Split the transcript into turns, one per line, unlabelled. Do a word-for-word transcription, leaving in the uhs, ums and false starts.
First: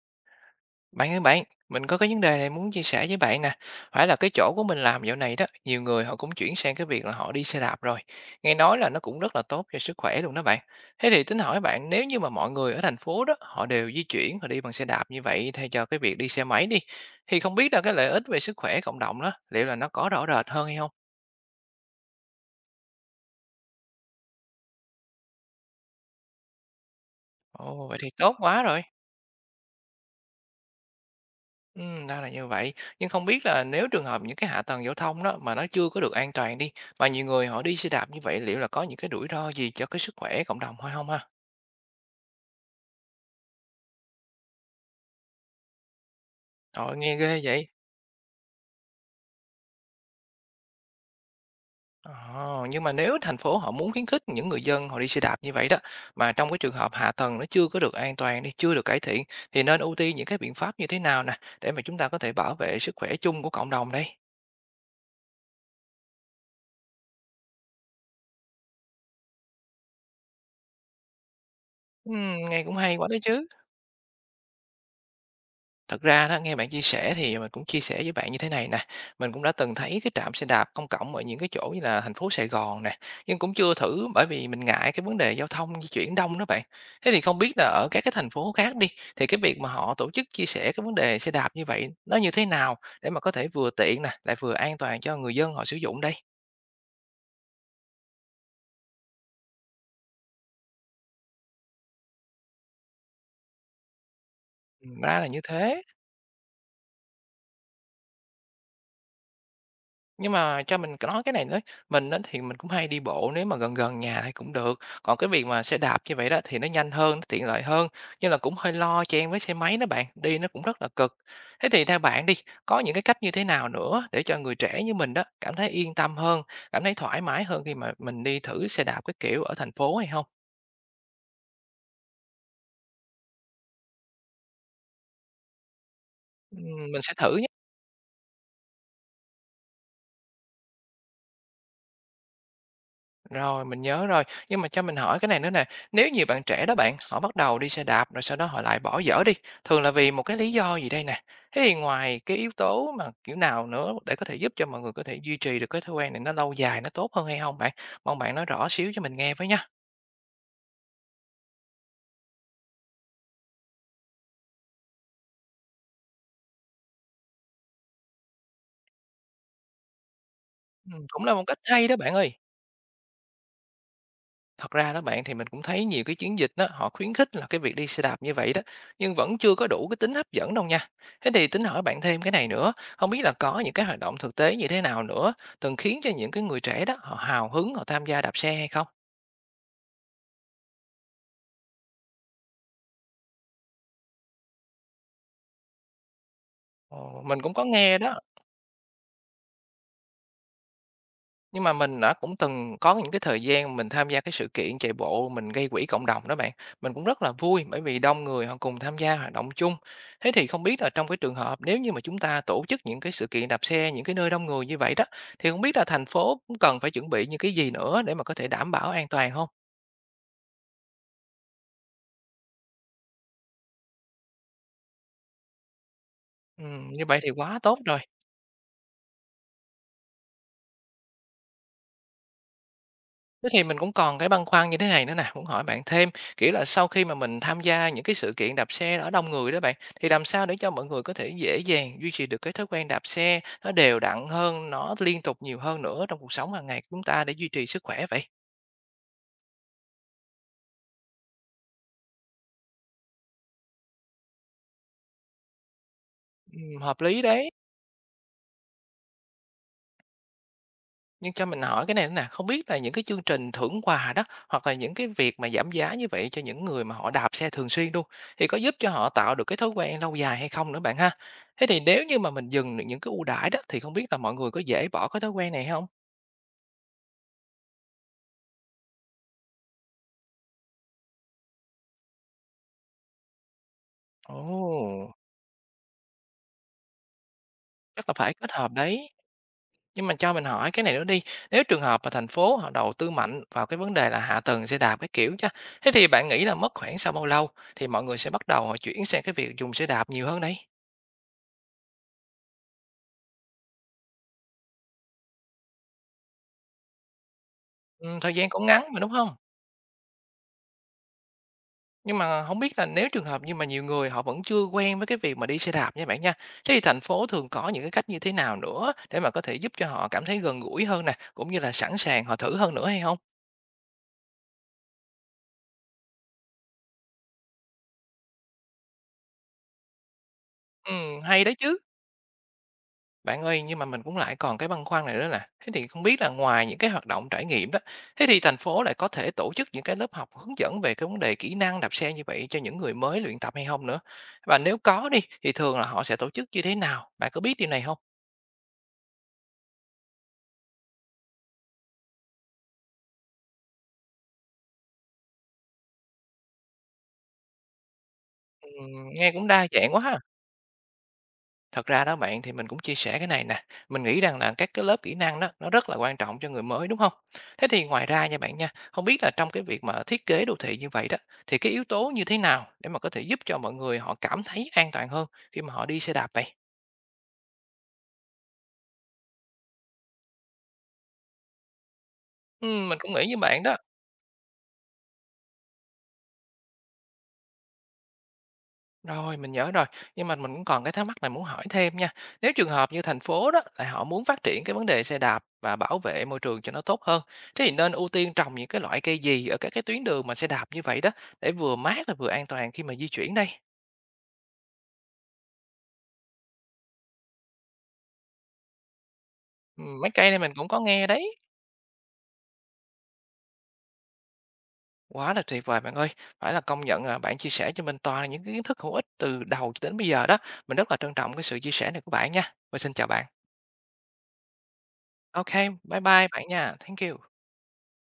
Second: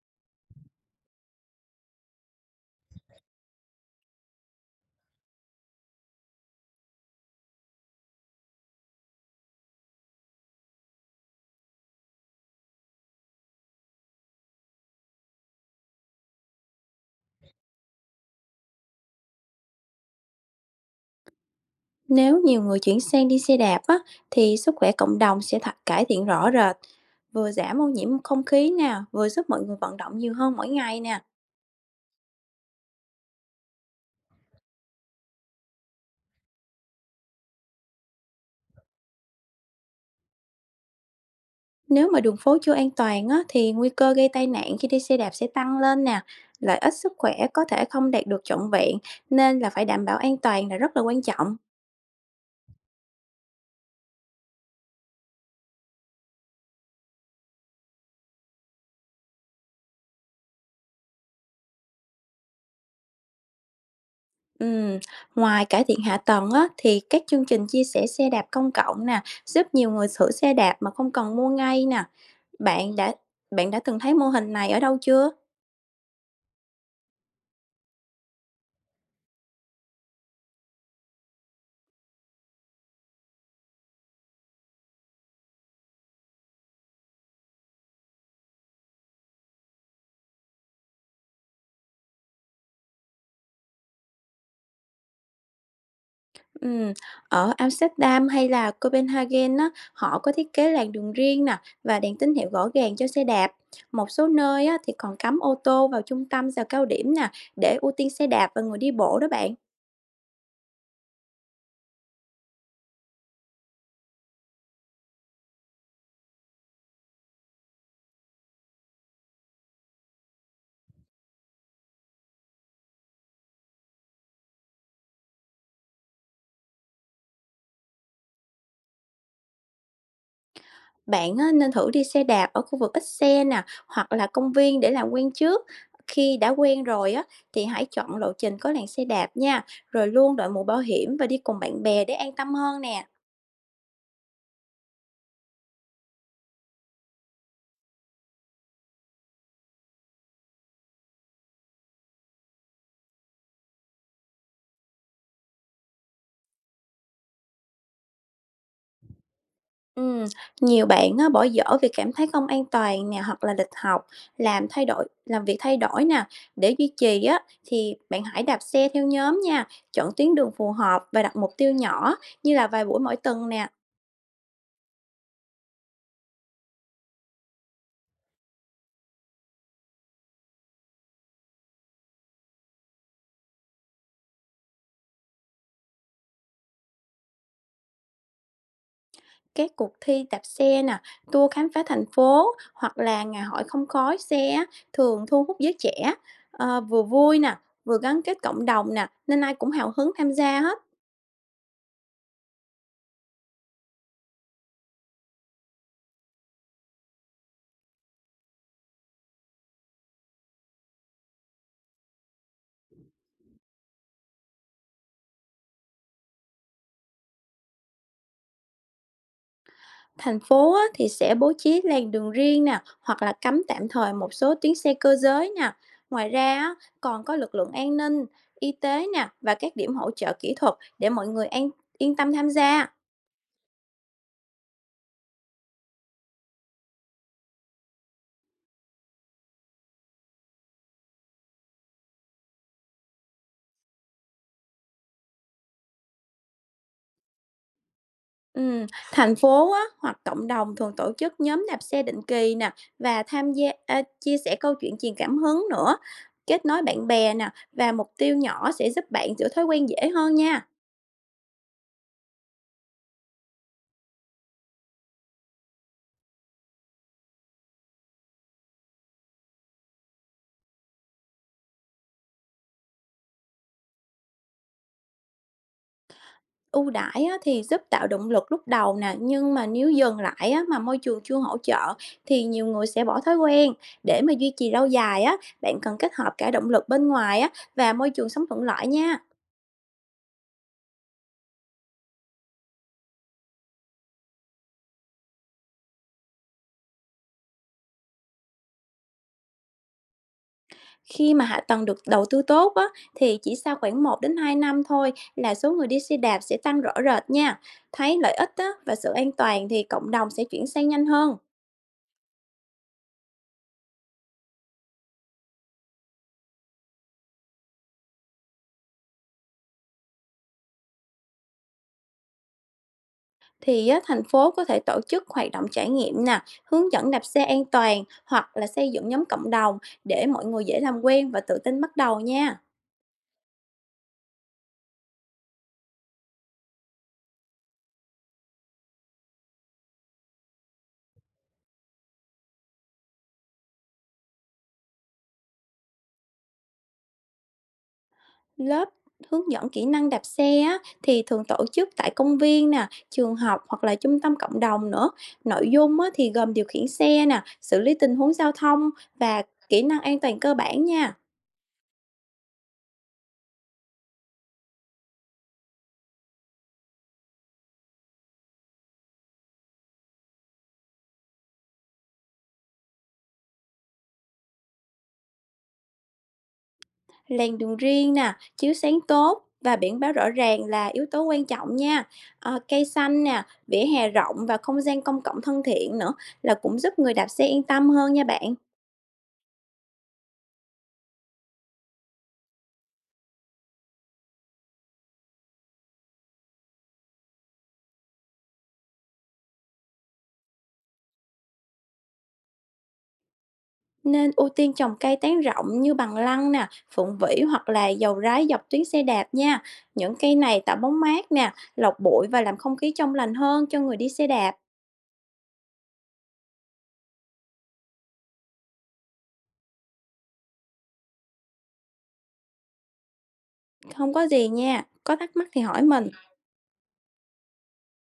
Bạn ơi bạn, mình có cái vấn đề này muốn chia sẻ với bạn nè. Phải là cái chỗ của mình làm dạo này đó, nhiều người họ cũng chuyển sang cái việc là họ đi xe đạp rồi. Nghe nói là nó cũng rất là tốt cho sức khỏe luôn đó bạn. Thế thì tính hỏi bạn, nếu như mà mọi người ở thành phố đó, họ đều di chuyển và đi bằng xe đạp như vậy thay cho cái việc đi xe máy đi, thì không biết là cái lợi ích về sức khỏe cộng đồng đó, liệu là nó có rõ rệt hơn hay không?
Nếu nhiều người chuyển sang đi xe đạp á, thì sức khỏe cộng đồng sẽ thật cải thiện rõ rệt, vừa giảm
Ồ,
ô
vậy
nhiễm
thì tốt
không
quá
khí
rồi.
nè, vừa giúp mọi người vận động nhiều hơn mỗi ngày nè.
Ừm, ra là như vậy. Nhưng không biết là nếu trường hợp những cái hạ tầng giao thông đó mà nó chưa có được an toàn đi, mà nhiều người họ đi xe đạp như vậy, liệu là có những cái rủi ro gì cho cái sức khỏe cộng đồng hay không ha?
Nếu mà đường phố chưa an toàn á, thì nguy cơ gây tai nạn khi đi xe đạp sẽ tăng lên nè. Lợi ích
Trời,
sức
nghe
khỏe
ghê
có
vậy!
thể không đạt được trọn vẹn, nên là phải đảm bảo an toàn là rất là quan trọng.
Ờ, nhưng mà nếu thành phố họ muốn khuyến khích những người dân họ đi xe đạp như vậy đó, mà trong cái trường hợp hạ tầng nó chưa có được an toàn đi, chưa được cải thiện, thì nên ưu tiên những cái biện pháp như thế nào nè, để mà chúng ta có thể bảo vệ sức khỏe chung của cộng đồng đây?
Ừm, Ngoài cải thiện hạ tầng á, thì các chương trình chia sẻ xe đạp công cộng nè, giúp nhiều người sửa xe đạp mà không cần mua ngay nè.
Ừm, nghe cũng
Bạn
hay quá
đã
đó chứ!
bạn đã từng thấy mô hình này ở đâu chưa?
Thật ra đó, nghe bạn chia sẻ thì mình cũng chia sẻ với bạn như thế này nè, mình cũng đã từng thấy cái trạm xe đạp công cộng ở những cái chỗ như là thành phố Sài Gòn nè, nhưng cũng chưa thử bởi vì mình ngại cái vấn đề giao thông di chuyển đông đó bạn. Thế thì không biết là ở các cái thành phố khác đi, thì cái việc mà họ tổ chức chia sẻ cái vấn đề xe đạp như vậy nó như thế nào để mà có thể vừa tiện nè, lại vừa an toàn cho người dân họ sử dụng đây?
Ừm, Ở Amsterdam hay là Copenhagen á, họ có thiết kế làn đường riêng nè và đèn tín hiệu rõ ràng cho xe đạp. Một số nơi á, thì
Ừm,
còn
Ra là
cấm
như
ô
thế.
tô vào trung tâm giờ cao điểm nè để ưu tiên xe đạp và người đi bộ đó bạn.
Nhưng mà cho mình nói cái này nữa, mình á thì mình cũng hay đi bộ nếu mà gần gần nhà thì cũng được, còn cái việc mà xe đạp như vậy đó thì nó nhanh hơn, nó tiện lợi hơn, nhưng là cũng hơi lo chen với xe máy đó bạn, đi nó cũng rất là cực. Thế thì theo bạn đi, có những cái cách như thế nào nữa để cho người trẻ như mình đó cảm thấy yên tâm hơn, cảm thấy thoải mái hơn khi mà mình đi thử xe đạp cái kiểu ở thành phố hay không?
Bạn á, nên thử đi xe đạp ở khu vực ít xe nè hoặc là công viên để làm quen trước. Khi đã
Ừm,
quen
mình
rồi
sẽ
á,
thử.
thì hãy chọn lộ trình có làn xe đạp nha, rồi luôn đội mũ bảo hiểm và đi cùng bạn bè để an tâm hơn nè.
Rồi, mình nhớ rồi. Nhưng mà cho mình hỏi cái này nữa nè. Nếu nhiều bạn trẻ đó bạn, họ bắt đầu đi xe đạp rồi sau đó họ lại bỏ dở đi. Thường là vì một cái lý do gì đây nè? Thế thì ngoài cái yếu tố mà kiểu nào nữa để có thể giúp cho mọi người có thể duy trì được cái thói quen này nó lâu dài, nó tốt hơn hay không bạn? Mong bạn nói rõ xíu cho mình nghe với nha.
Ừm, Nhiều bạn á, bỏ dở vì cảm thấy không an toàn nè hoặc là lịch học làm thay đổi làm việc thay đổi nè. Để duy trì á, thì bạn hãy đạp xe theo nhóm nha, chọn tuyến đường phù hợp
Ừ,
và
cũng là
đặt
một
mục
cách
tiêu
hay đó bạn
nhỏ
ơi.
như là vài buổi mỗi tuần nè.
Thật ra đó bạn, thì mình cũng thấy nhiều cái chiến dịch đó họ khuyến khích là cái việc đi xe đạp như vậy đó, nhưng vẫn chưa có đủ cái tính hấp dẫn đâu nha. Thế thì tính hỏi bạn thêm cái này nữa, không biết là có những cái hoạt động thực tế như thế nào nữa từng khiến cho những cái người trẻ đó họ hào hứng họ tham gia đạp xe hay không?
Các cuộc thi đạp xe nè, tour khám phá thành phố hoặc là ngày hội không khói xe á, thường thu hút giới trẻ. Ờ, vừa
Ồ,
vui
mình cũng
nè,
có
vừa
nghe đó.
gắn kết cộng đồng nè, nên ai cũng hào hứng tham gia hết.
Nhưng mà mình đã cũng từng có những cái thời gian mình tham gia cái sự kiện chạy bộ mình gây quỹ cộng đồng đó bạn. Mình cũng rất là vui bởi vì đông người họ cùng tham gia hoạt động chung. Thế thì không biết là trong cái trường hợp nếu như mà chúng ta tổ chức những cái sự kiện đạp xe, những cái nơi đông người như vậy đó, thì không biết là thành phố cũng cần phải chuẩn bị những cái gì nữa để mà có thể đảm bảo an toàn không?
Thành phố á, thì sẽ bố trí làn đường riêng nè, hoặc là cấm tạm thời một số tuyến xe cơ giới nè. Ngoài ra á,
Ừm, như vậy
còn
thì
có lực
quá
lượng
tốt
an
rồi.
ninh, y tế nè và các điểm hỗ trợ kỹ thuật để mọi người an yên tâm tham gia.
Thế thì mình cũng còn cái băn khoăn như thế này nữa nè, muốn hỏi bạn thêm, kiểu là sau khi mà mình tham gia những cái sự kiện đạp xe ở đông người đó bạn, thì làm sao để cho mọi người có thể dễ dàng duy trì được cái thói quen đạp xe nó đều đặn hơn, nó liên tục nhiều hơn nữa trong cuộc sống hàng ngày của chúng ta để duy trì sức khỏe vậy?
Ừ, thành phố á, hoặc cộng đồng thường tổ chức nhóm đạp xe định kỳ nè và tham gia à, chia sẻ câu chuyện truyền cảm hứng nữa, kết nối
Ừm, hợp
bạn
lý
bè nè
đấy.
và mục tiêu nhỏ sẽ giúp bạn giữ thói quen dễ hơn nha.
Nhưng cho mình hỏi cái này nữa nè, không biết là những cái chương trình thưởng quà đó, hoặc là những cái việc mà giảm giá như vậy cho những người mà họ đạp xe thường xuyên luôn, thì có giúp cho họ tạo được cái thói quen lâu dài hay không nữa bạn ha? Thế thì nếu như mà mình dừng được những cái ưu đãi đó, thì không biết là mọi người có dễ bỏ cái thói quen này không?
Ưu đãi á, thì giúp tạo động lực lúc đầu nè, nhưng mà nếu dừng lại á, mà môi trường chưa hỗ trợ thì nhiều người sẽ bỏ thói quen. Để mà duy trì lâu
Ồ,
dài á, bạn cần kết hợp cả động lực bên ngoài á, và môi
chắc là
trường
phải
sống
kết
thuận
hợp
lợi
đấy.
nha.
Nhưng mà cho mình hỏi cái này nữa đi, nếu trường hợp mà thành phố họ đầu tư mạnh vào cái vấn đề là hạ tầng xe đạp cái kiểu chứ, thế thì bạn nghĩ là mất khoảng sau bao lâu thì mọi người sẽ bắt đầu họ chuyển sang cái việc dùng xe đạp nhiều hơn đấy?
Khi mà hạ tầng được đầu tư tốt á, thì chỉ sau khoảng một đến hai năm thôi là số người đi xe đạp sẽ tăng rõ rệt nha.
Ừ,
Thấy lợi
thời gian
ích
cũng
á,
ngắn
và
mà
sự
đúng
an
không?
toàn thì cộng đồng sẽ chuyển sang nhanh hơn.
Nhưng mà không biết là nếu trường hợp như mà nhiều người họ vẫn chưa quen với cái việc mà đi xe đạp nha bạn nha, thế thì thành phố thường có những cái cách như thế nào nữa để mà có thể giúp cho họ cảm thấy gần gũi hơn nè, cũng như là sẵn sàng họ thử hơn nữa hay không?
Thì á, thành phố có thể tổ chức hoạt động trải nghiệm nè, hướng dẫn đạp xe an toàn hoặc là xây dựng nhóm cộng đồng để mọi người dễ làm
Ừm,
quen và
hay đấy
tự
chứ.
tin bắt đầu nha.
Bạn ơi, nhưng mà mình cũng lại còn cái băn khoăn này nữa nè, thế thì không biết là ngoài những cái hoạt động trải nghiệm đó, thế thì thành phố lại có thể tổ chức những cái lớp học hướng dẫn về cái vấn đề kỹ năng đạp xe như vậy cho những người mới luyện tập hay không nữa? Và nếu có đi, thì thường là họ sẽ tổ chức như thế nào? Bạn có biết điều này không?
Lớp hướng dẫn kỹ năng đạp xe á, thì thường tổ chức tại công viên nè, trường học hoặc là trung tâm cộng đồng nữa. Nội dung á, thì gồm điều khiển xe nè, xử lý tình huống giao thông
Ừm, nghe
và
cũng đa
kỹ
dạng
năng
quá
an
ha.
toàn cơ bản nha.
Thật ra đó bạn, thì mình cũng chia sẻ cái này nè, mình nghĩ rằng là các cái lớp kỹ năng đó nó rất là quan trọng cho người mới đúng không? Thế thì ngoài ra nha bạn nha, không biết là trong cái việc mà thiết kế đô thị như vậy đó, thì cái yếu tố như thế nào để mà có thể giúp cho mọi người họ cảm thấy an toàn hơn khi mà họ đi xe đạp vậy?
Làn đường riêng nè, chiếu sáng tốt và biển báo rõ ràng là yếu tố quan trọng nha. Ờ, cây
Ừm, mình cũng
xanh
nghĩ như
nè,
bạn đó.
vỉa hè rộng và không gian công cộng thân thiện nữa là cũng giúp người đạp xe yên tâm hơn nha bạn.
Rồi, mình nhớ rồi, nhưng mà mình cũng còn cái thắc mắc này muốn hỏi thêm nha. Nếu trường hợp như thành phố đó, lại họ muốn phát triển cái vấn đề xe đạp và bảo vệ môi trường cho nó tốt hơn, thế thì nên ưu tiên trồng những cái loại cây gì ở các cái tuyến đường mà xe đạp như vậy đó, để vừa mát là vừa an toàn khi mà di chuyển đây?
Nên ưu tiên trồng cây tán rộng như bằng lăng nè, phượng vĩ hoặc là dầu rái dọc tuyến xe đạp nha.
Ừm, mấy
Những
cây
cây
này mình
này
cũng
tạo
có
bóng
nghe
mát
đấy.
nè, lọc bụi và làm không khí trong lành hơn cho người đi xe đạp.
Quá là tuyệt vời bạn ơi, phải là công nhận là bạn chia sẻ cho mình toàn là những cái kiến thức hữu ích từ đầu cho đến bây giờ đó. Mình rất là trân trọng cái sự chia sẻ này của bạn nha. Và xin chào bạn.
Không có gì nha. Có thắc mắc thì
OK,
hỏi
bye
mình.
bye bạn nha. Thank you.